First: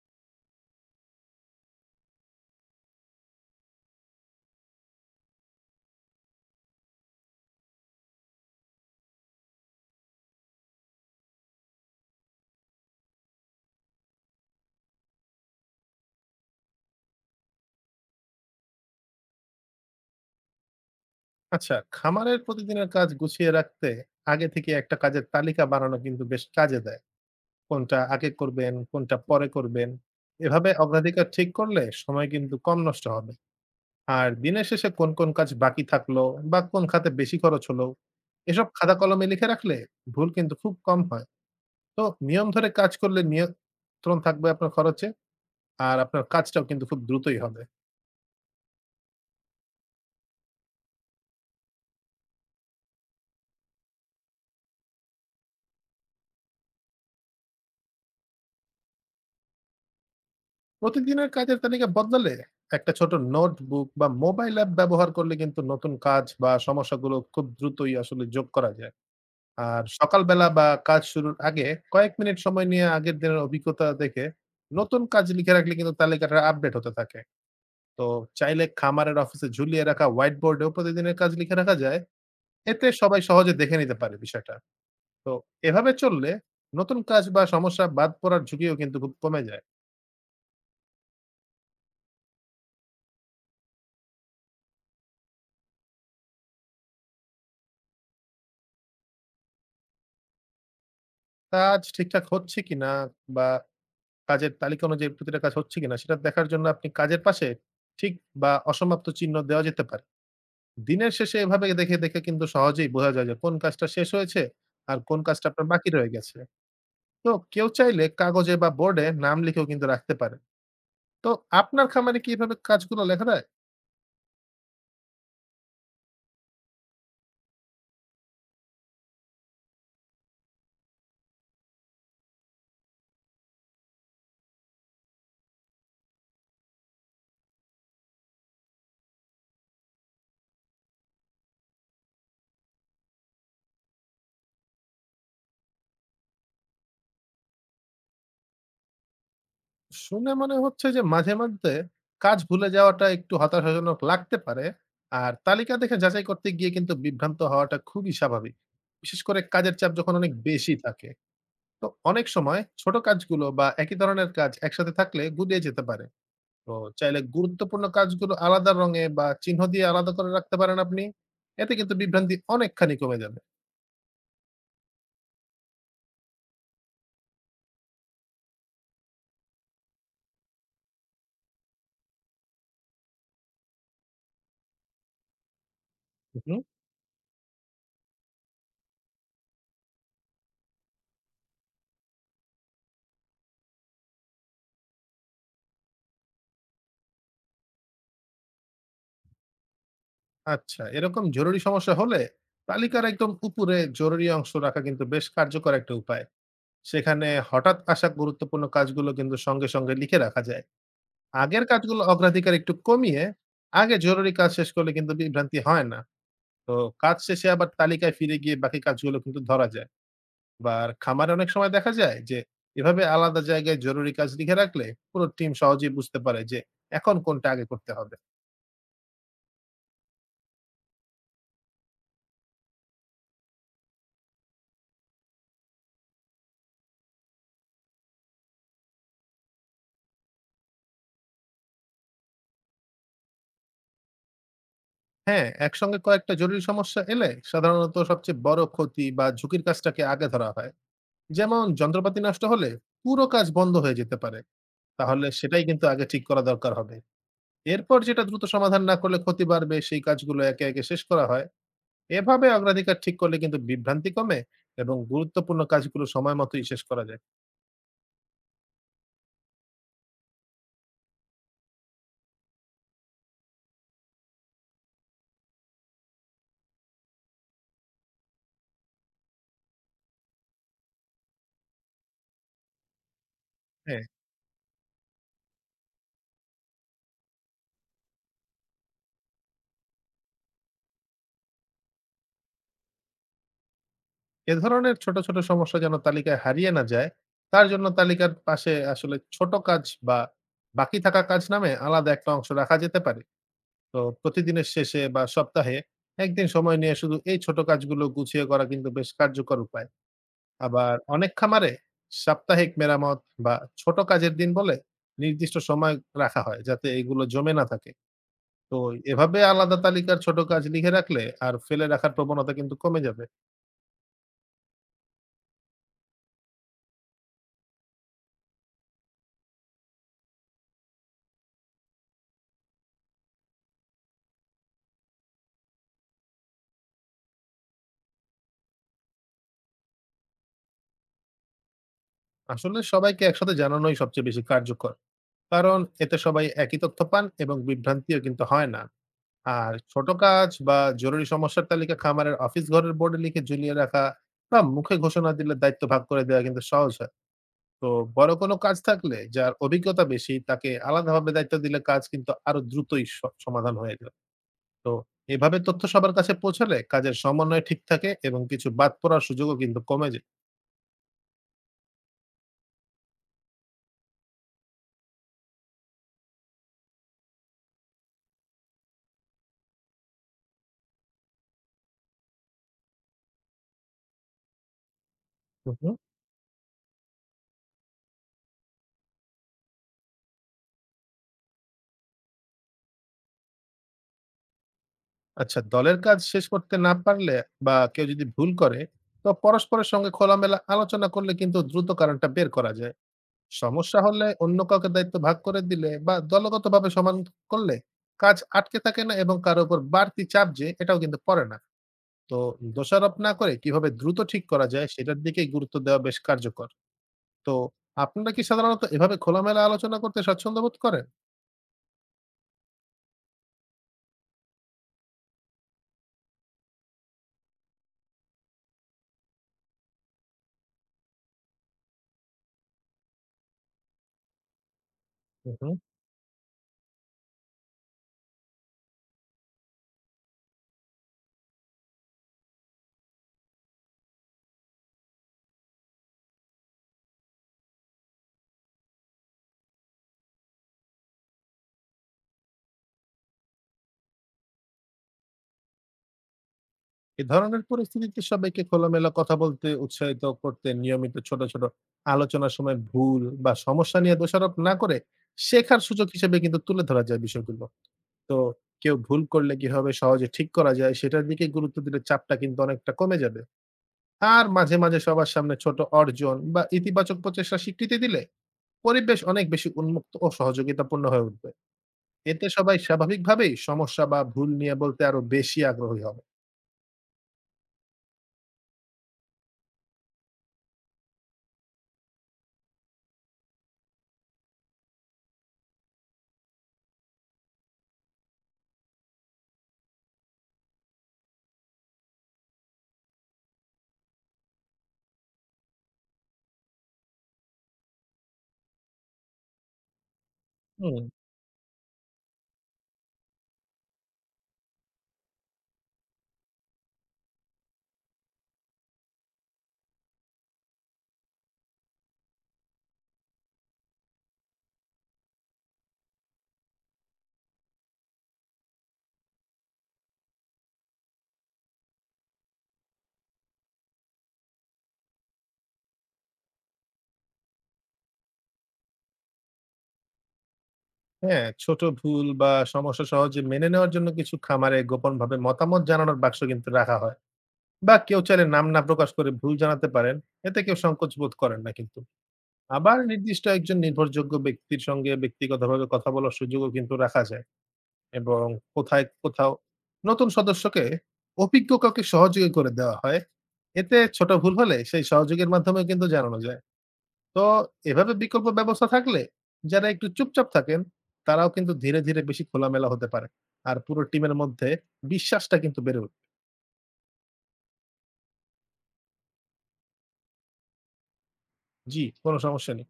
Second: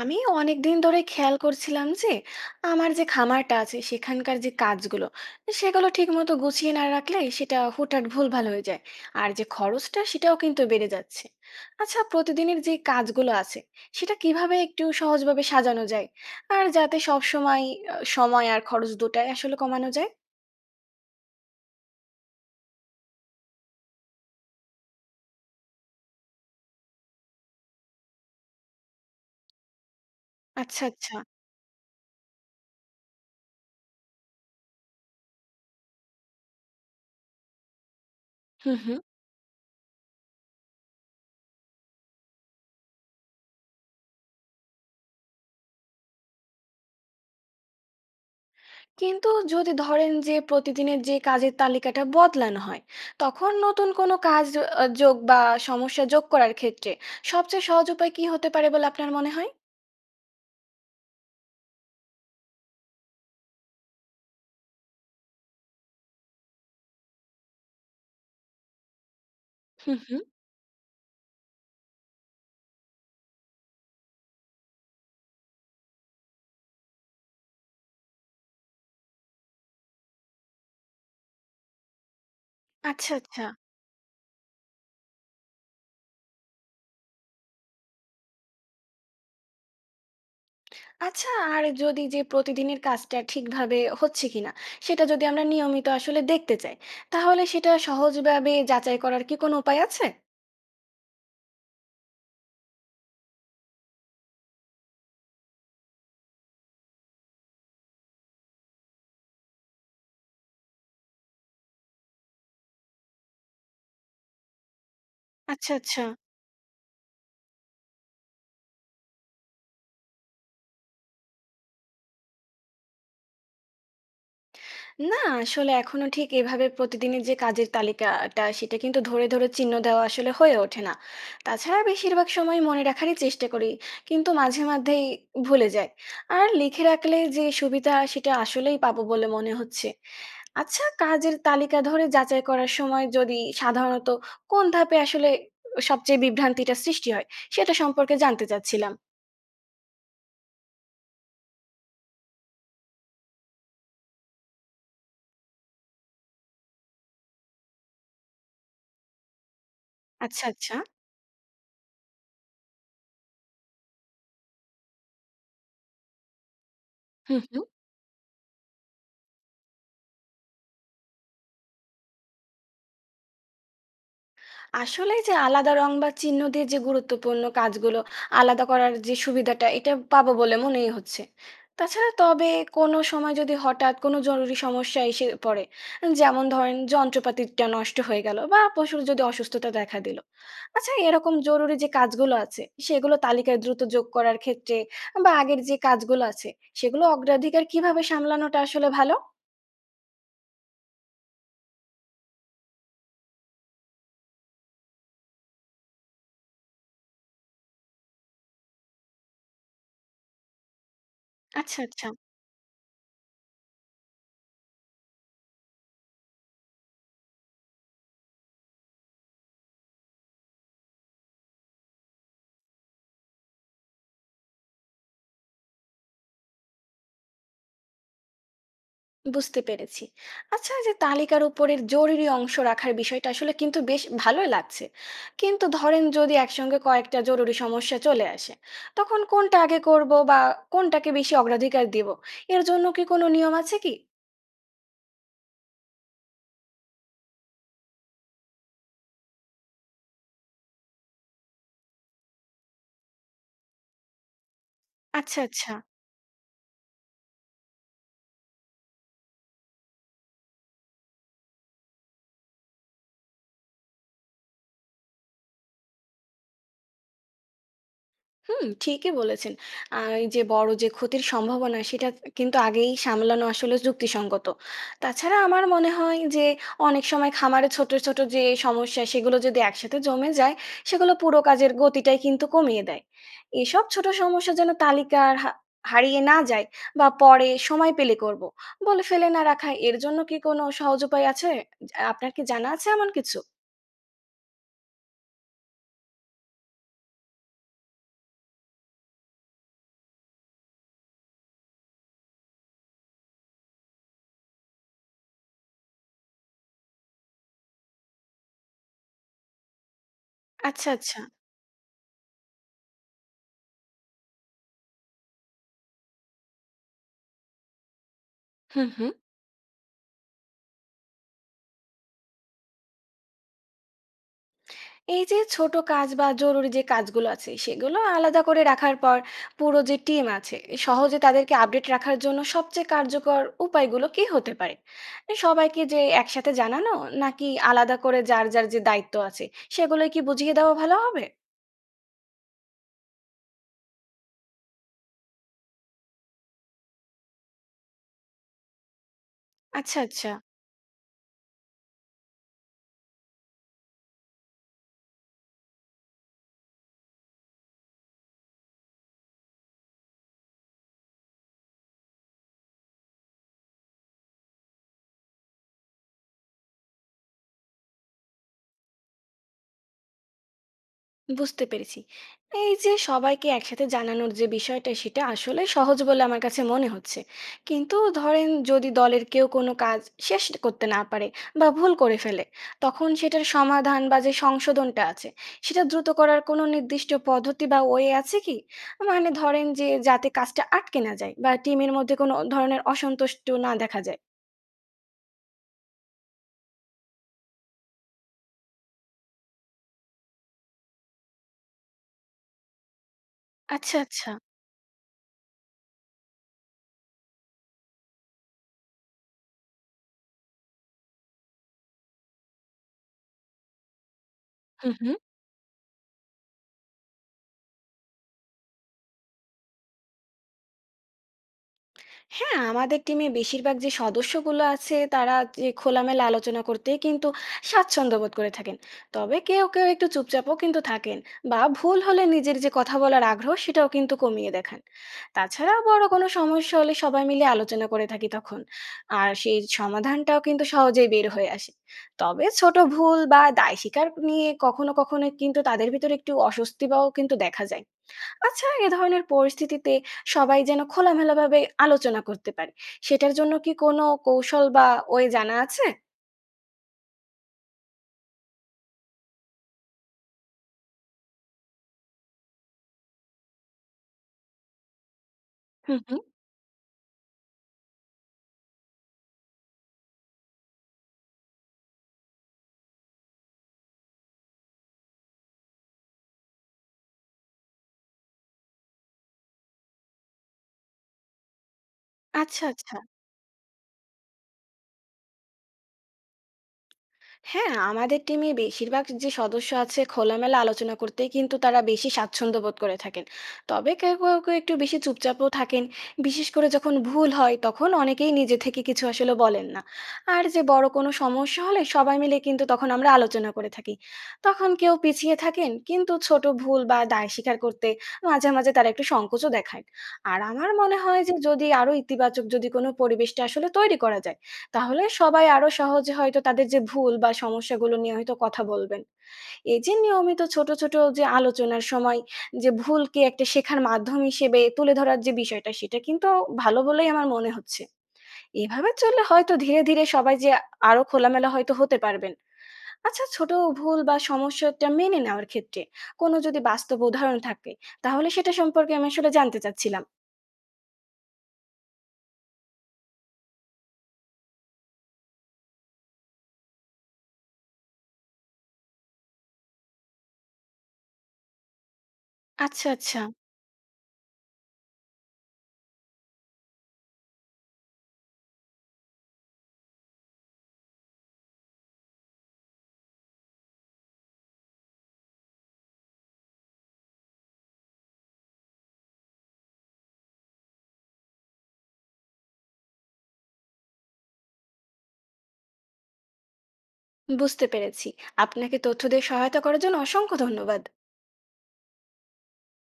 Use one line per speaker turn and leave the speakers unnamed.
আমি অনেকদিন ধরে খেয়াল করছিলাম যে আমার যে খামারটা আছে সেখানকার যে কাজগুলো সেগুলো ঠিক মতো গুছিয়ে না রাখলে সেটা হুটহাট ভুলভাল হয়ে যায় আর যে খরচটা সেটাও কিন্তু বেড়ে যাচ্ছে। আচ্ছা, প্রতিদিনের যে কাজগুলো আছে সেটা কিভাবে একটু সহজভাবে সাজানো যায় আর যাতে সব সময় সময় আর খরচ দুটাই আসলে কমানো যায়।
আচ্ছা, খামারের প্রতিদিনের কাজ গুছিয়ে রাখতে আগে থেকে একটা কাজের তালিকা বানানো কিন্তু বেশ কাজে দেয়। কোনটা আগে করবেন, কোনটা পরে করবেন। এভাবে
আচ্ছা আচ্ছা।
অগ্রাধিকার ঠিক করলে সময় কিন্তু কম নষ্ট হবে। আর দিনের শেষে কোন, কোন কাজ বাকি থাকলো বা কোন খাতে বেশি খরচ হলো, এসব
হুম
খাতা
হুম।
কলমে লিখে রাখলে ভুল কিন্তু খুব কম হয়। তো নিয়ম ধরে কাজ করলে নিয়ন্ত্রণ থাকবে আপনার খরচে, আর আপনার কাজটাও কিন্তু খুব দ্রুতই হবে।
কিন্তু যদি ধরেন যে প্রতিদিনের যে কাজের তালিকাটা বদলানো হয় তখন নতুন কোনো কাজ যোগ বা সমস্যা যোগ করার ক্ষেত্রে সবচেয়ে সহজ উপায় কি হতে পারে বলে আপনার মনে হয়?
প্রতিদিনের কাজের তালিকা বদলালে একটা ছোট নোটবুক বা মোবাইল অ্যাপ ব্যবহার করলে কিন্তু নতুন কাজ বা সমস্যাগুলো খুব দ্রুতই আসলে যোগ করা যায়। আর
হুম হুম।
সকালবেলা বা কাজ শুরুর আগে কয়েক মিনিট সময় নিয়ে আগের দিনের অভিজ্ঞতা দেখে নতুন কাজ লিখে রাখলে কিন্তু তালিকাটা আপডেট হতে থাকে। তো চাইলে খামারের অফিসে ঝুলিয়ে রাখা হোয়াইট বোর্ডেও প্রতিদিনের কাজ লিখে রাখা যায়। এতে
আচ্ছা
সবাই
আচ্ছা।
সহজে দেখে নিতে পারে বিষয়টা। তো এভাবে চললে নতুন কাজ বা সমস্যা বাদ পড়ার ঝুঁকিও কিন্তু খুব কমে যায়।
আচ্ছা, আর যদি যে প্রতিদিনের কাজটা ঠিকভাবে হচ্ছে কিনা সেটা যদি আমরা নিয়মিত আসলে দেখতে চাই তাহলে সেটা সহজভাবে যাচাই করার কি কোনো উপায় আছে?
কাজ ঠিকঠাক হচ্ছে কিনা বা কাজের তালিকা অনুযায়ী প্রতিটা কাজ হচ্ছে কিনা সেটা দেখার জন্য আপনি কাজের পাশে ঠিক বা অসমাপ্ত চিহ্ন দেওয়া যেতে পারে। দিনের শেষে এভাবে দেখে, দেখে কিন্তু সহজেই বোঝা যায় যে কোন কাজটা শেষ হয়েছে আর কোন কাজটা আপনার
আচ্ছা
বাকি
আচ্ছা।
রয়ে গেছে। তো কেউ চাইলে কাগজে বা বোর্ডে নাম লিখেও কিন্তু রাখতে পারে। তো আপনার খামারে কি এভাবে কাজগুলো লেখা যায়?
না, আসলে এখনো ঠিক এভাবে প্রতিদিনের যে কাজের তালিকাটা সেটা কিন্তু ধরে, ধরে চিহ্ন দেওয়া আসলে হয়ে ওঠে না। তাছাড়া বেশিরভাগ সময় মনে রাখারই চেষ্টা করি। কিন্তু মাঝে মাঝেই ভুলে যাই। আর লিখে রাখলে যে সুবিধা সেটা আসলেই পাবো বলে মনে হচ্ছে। আচ্ছা, কাজের তালিকা ধরে যাচাই করার সময় যদি সাধারণত কোন ধাপে আসলে সবচেয়ে বিভ্রান্তিটা সৃষ্টি হয় সেটা সম্পর্কে জানতে চাচ্ছিলাম।
শুনে মনে হচ্ছে যে মাঝে মধ্যে কাজ ভুলে যাওয়াটা একটু হতাশাজনক লাগতে পারে। আর তালিকা দেখে যাচাই করতে গিয়ে কিন্তু বিভ্রান্ত হওয়াটা খুবই স্বাভাবিক। বিশেষ করে কাজের চাপ যখন অনেক
আচ্ছা,
বেশি
আচ্ছা।
থাকে। তো অনেক সময় ছোট কাজগুলো বা একই ধরনের কাজ একসাথে থাকলে গুলিয়ে যেতে পারে। তো চাইলে
হু, হু।
গুরুত্বপূর্ণ কাজগুলো আলাদা রঙে বা চিহ্ন দিয়ে আলাদা করে রাখতে পারেন আপনি। এতে কিন্তু বিভ্রান্তি অনেকখানি কমে যাবে।
আসলে যে আলাদা রং বা চিহ্ন দিয়ে যে গুরুত্বপূর্ণ কাজগুলো আলাদা করার যে সুবিধাটা এটা পাবো বলে মনেই হচ্ছে। তাছাড়া তবে কোনো সময় যদি হঠাৎ কোনো জরুরি সমস্যা এসে পড়ে, যেমন
হুম।
ধরেন যন্ত্রপাতিটা নষ্ট হয়ে গেল বা পশুর যদি অসুস্থতা দেখা দিল। আচ্ছা, এরকম জরুরি যে কাজগুলো আছে সেগুলো তালিকায় দ্রুত যোগ করার ক্ষেত্রে বা আগের যে কাজগুলো আছে সেগুলো অগ্রাধিকার কিভাবে সামলানোটা আসলে ভালো?
আচ্ছা, এরকম জরুরি সমস্যা হলে তালিকার একদম উপরে জরুরি অংশ রাখা কিন্তু বেশ কার্যকর একটা উপায়। সেখানে হঠাৎ আসা গুরুত্বপূর্ণ কাজগুলো কিন্তু সঙ্গে, সঙ্গে লিখে রাখা যায়। আগের
আচ্ছা
কাজগুলো
আচ্ছা।
অগ্রাধিকার একটু কমিয়ে আগে জরুরি কাজ শেষ করলে কিন্তু বিভ্রান্তি হয় না। তো কাজ শেষে আবার তালিকায় ফিরে গিয়ে বাকি কাজগুলো কিন্তু ধরা যায়। বা আর খামারে অনেক সময় দেখা যায় যে এভাবে আলাদা জায়গায় জরুরি কাজ লিখে রাখলে পুরো টিম সহজেই বুঝতে পারে যে এখন কোনটা আগে করতে হবে।
বুঝতে পেরেছি। আচ্ছা, এই যে তালিকার উপরের জরুরি অংশ রাখার বিষয়টা আসলে কিন্তু বেশ ভালোই লাগছে। কিন্তু ধরেন যদি একসঙ্গে কয়েকটা জরুরি সমস্যা চলে আসে, তখন কোনটা আগে করব বা কোনটাকে বেশি অগ্রাধিকার দিব? এর জন্য কি কোনো নিয়ম আছে কি?
হ্যাঁ, একসঙ্গে কয়েকটা জরুরি সমস্যা এলে সাধারণত সবচেয়ে বড় ক্ষতি বা ঝুঁকির কাজটাকে আগে ধরা হয়। যেমন যন্ত্রপাতি নষ্ট হলে পুরো কাজ বন্ধ হয়ে যেতে পারে। তাহলে
আচ্ছা,
সেটাই
আচ্ছা।
কিন্তু আগে ঠিক করা দরকার হবে। এরপর যেটা দ্রুত সমাধান না করলে ক্ষতি বাড়বে সেই কাজগুলো একে, একে শেষ করা হয়। এভাবে অগ্রাধিকার ঠিক করলে কিন্তু বিভ্রান্তি কমে এবং গুরুত্বপূর্ণ কাজগুলো সময় মতোই শেষ করা যায়।
হুম, ঠিকই বলেছেন। আর এই যে বড় যে ক্ষতির সম্ভাবনা সেটা কিন্তু আগেই সামলানো আসলে যুক্তিসঙ্গত। তাছাড়া আমার মনে হয় যে অনেক সময় খামারে ছোট, ছোট যে সমস্যা সেগুলো যদি একসাথে জমে যায় সেগুলো পুরো কাজের গতিটাই কিন্তু কমিয়ে দেয়। এসব
হ্যাঁ,
ছোট সমস্যা যেন তালিকার হারিয়ে না যায় বা পরে সময় পেলে করব বলে ফেলে না রাখা এর জন্য কি কোনো সহজ উপায় আছে? আপনার কি জানা আছে এমন কিছু?
এ ধরনের ছোট, ছোট সমস্যা যেন তালিকায় হারিয়ে না যায়, তার জন্য তালিকার পাশে আসলে ছোট কাজ বা বাকি থাকা কাজ নামে আলাদা একটা অংশ রাখা যেতে পারে। তো প্রতিদিনের শেষে বা সপ্তাহে একদিন সময় নিয়ে শুধু এই ছোট কাজগুলো গুছিয়ে করা কিন্তু বেশ কার্যকর উপায়।
আচ্ছা,
আবার
আচ্ছা।
অনেক খামারে সাপ্তাহিক মেরামত বা ছোট কাজের দিন বলে নির্দিষ্ট সময় রাখা হয়, যাতে এগুলো জমে না থাকে। তো
হুম, হুম।
এভাবে আলাদা তালিকার ছোট কাজ লিখে রাখলে আর ফেলে রাখার প্রবণতা কিন্তু কমে যাবে।
এই যে ছোট কাজ বা জরুরি যে কাজগুলো আছে সেগুলো আলাদা করে রাখার পর পুরো যে টিম আছে সহজে তাদেরকে আপডেট রাখার জন্য সবচেয়ে কার্যকর উপায়গুলো কি হতে পারে? সবাইকে যে একসাথে জানানো নাকি আলাদা করে যার যার যে দায়িত্ব আছে সেগুলো কি বুঝিয়ে দেওয়া ভালো হবে?
আসলে সবাইকে একসাথে জানানোই সবচেয়ে বেশি কার্যকর। কারণ এতে সবাই একই তথ্য পান এবং বিভ্রান্তিও কিন্তু হয় না। আর
আচ্ছা
ছোট
আচ্ছা।
কাজ বা জরুরি সমস্যার তালিকা খামারের অফিস ঘরের বোর্ডে লিখে ঝুলিয়ে রাখা বা মুখে ঘোষণা দিলে দায়িত্ব ভাগ করে দেওয়া কিন্তু সহজ হয়। তো বড় কোনো কাজ থাকলে যার অভিজ্ঞতা বেশি তাকে আলাদাভাবে দায়িত্ব দিলে কাজ কিন্তু আরো দ্রুতই সমাধান হয়ে যায়। তো এভাবে তথ্য সবার কাছে পৌঁছালে কাজের সমন্বয় ঠিক থাকে এবং কিছু বাদ পড়ার সুযোগও কিন্তু কমে যায়।
বুঝতে পেরেছি। এই যে সবাইকে একসাথে জানানোর যে বিষয়টা সেটা আসলে সহজ বলে আমার কাছে মনে হচ্ছে। কিন্তু ধরেন যদি দলের কেউ কোনো কাজ শেষ করতে না পারে বা ভুল করে ফেলে, তখন সেটার সমাধান বা যে সংশোধনটা আছে
হুম
সেটা
হুম।
দ্রুত করার কোনো নির্দিষ্ট পদ্ধতি বা ওয়ে আছে কি? মানে ধরেন যে যাতে কাজটা আটকে না যায় বা টিমের মধ্যে কোনো ধরনের অসন্তুষ্ট না দেখা যায়।
আচ্ছা, দলের কাজ শেষ করতে না পারলে বা কেউ যদি ভুল করে তো পরস্পরের সঙ্গে খোলামেলা আলোচনা করলে কিন্তু দ্রুত কারণটা বের করা যায়।
আচ্ছা,
সমস্যা হলে
আচ্ছা।
অন্য কাউকে দায়িত্ব ভাগ করে দিলে বা দলগতভাবে সমান করলে কাজ আটকে থাকে না এবং কারো উপর বাড়তি চাপ যে এটাও কিন্তু পড়ে না। তো দোষারোপ না করে কিভাবে দ্রুত ঠিক করা যায়
হুম, হুম।
সেটার দিকেই গুরুত্ব দেওয়া বেশ কার্যকর। তো আপনারা কি সাধারণত এভাবে খোলামেলা আলোচনা করতে স্বাচ্ছন্দ্য বোধ করেন?
হ্যাঁ, আমাদের টিমে বেশিরভাগ যে সদস্যগুলো আছে তারা যে খোলামেলা আলোচনা করতে কিন্তু স্বাচ্ছন্দ্য বোধ করে থাকেন। তবে কেউ, কেউ একটু চুপচাপও কিন্তু থাকেন বা ভুল হলে নিজের যে কথা বলার আগ্রহ সেটাও কিন্তু কমিয়ে দেখান।
হুম, হুম।
তাছাড়া বড় কোনো সমস্যা হলে সবাই মিলে আলোচনা করে থাকি তখন। আর সেই সমাধানটাও কিন্তু সহজেই বের হয়ে আসে। তবে ছোট ভুল বা দায় স্বীকার নিয়ে কখনো, কখনো কিন্তু তাদের ভিতরে একটু অস্বস্তি বাও কিন্তু দেখা যায়। আচ্ছা, এ ধরনের পরিস্থিতিতে সবাই যেন খোলামেলাভাবে আলোচনা করতে পারে। সেটার জন্য কি কোনো কৌশল বা ওয়ে জানা আছে?
এ ধরনের পরিস্থিতিতে সবাইকে খোলামেলা কথা বলতে উৎসাহিত করতে নিয়মিত ছোট, ছোট আলোচনার সময় ভুল বা সমস্যা নিয়ে দোষারোপ না করে শেখার
হুম,
সুযোগ
হুম।
হিসেবে কিন্তু তুলে ধরা যায় বিষয়গুলো। তো কেউ ভুল করলে কিভাবে সহজে ঠিক করা যায় সেটার দিকে গুরুত্ব দিলে চাপটা কিন্তু অনেকটা কমে যাবে। আর মাঝে, মাঝে সবার সামনে ছোট অর্জন বা ইতিবাচক প্রচেষ্টার স্বীকৃতি দিলে পরিবেশ অনেক বেশি উন্মুক্ত ও সহযোগিতাপূর্ণ হয়ে উঠবে। এতে
আচ্ছা,
সবাই
আচ্ছা।
স্বাভাবিকভাবেই সমস্যা বা ভুল নিয়ে বলতে আরো বেশি আগ্রহী হবে।
হ্যাঁ, আমাদের টিমে বেশিরভাগ যে সদস্য আছে খোলামেলা আলোচনা করতে কিন্তু তারা বেশি স্বাচ্ছন্দ্য বোধ করে থাকেন। তবে কেউ, কেউ, কেউ একটু বেশি চুপচাপও থাকেন। বিশেষ করে যখন ভুল হয় তখন অনেকেই নিজে থেকে কিছু আসলে বলেন না। আর যে বড় কোনো সমস্যা হলে সবাই মিলে কিন্তু তখন আমরা আলোচনা করে থাকি। তখন কেউ পিছিয়ে থাকেন কিন্তু ছোট ভুল বা দায় স্বীকার করতে মাঝে, মাঝে তারা একটু সংকোচও দেখায়। আর আমার মনে
হুম।
হয় যে যদি আরো ইতিবাচক যদি কোনো পরিবেশটা আসলে তৈরি করা যায় তাহলে সবাই আরো সহজে হয়তো তাদের যে ভুল বা সমস্যাগুলো নিয়ে হয়তো কথা বলবেন। এই যে নিয়মিত ছোট, ছোট যে আলোচনার সময় যে ভুলকে একটা শেখার মাধ্যম হিসেবে তুলে ধরার যে বিষয়টা সেটা কিন্তু ভালো বলেই আমার মনে হচ্ছে। এভাবে চললে হয়তো ধীরে, ধীরে সবাই যে আরো খোলামেলা হয়তো হতে পারবেন। আচ্ছা, ছোট ভুল বা সমস্যাটা মেনে নেওয়ার ক্ষেত্রে কোনো যদি বাস্তব উদাহরণ থাকে তাহলে সেটা সম্পর্কে আমি আসলে জানতে চাচ্ছিলাম।
হ্যাঁ, ছোট ভুল বা সমস্যা সহজে মেনে নেওয়ার জন্য কিছু খামারে গোপনভাবে মতামত জানানোর বাক্স কিন্তু রাখা হয়। বা কেউ চাইলে নাম না প্রকাশ করে ভুল জানাতে পারেন। এতে কেউ সংকোচ বোধ করেন না কিন্তু।
আচ্ছা,
আবার
আচ্ছা।
নির্দিষ্ট একজন নির্ভরযোগ্য ব্যক্তির সঙ্গে ব্যক্তিগতভাবে কথা বলার সুযোগও কিন্তু রাখা যায়। এবং কোথায় কোথাও নতুন সদস্যকে অভিজ্ঞ কাউকে সহযোগী করে দেওয়া হয়। এতে ছোট ভুল হলে সেই সহযোগীর মাধ্যমে কিন্তু জানানো যায়। তো এভাবে বিকল্প ব্যবস্থা থাকলে যারা একটু চুপচাপ থাকেন তারাও কিন্তু ধীরে ধীরে বেশি খোলামেলা হতে পারে। আর পুরো টিমের মধ্যে বিশ্বাসটা কিন্তু বেড়ে ওঠে।
বুঝতে পেরেছি। আপনাকে তথ্য দিয়ে সহায়তা করার জন্য অসংখ্য ধন্যবাদ।
জি, কোনো সমস্যা নেই।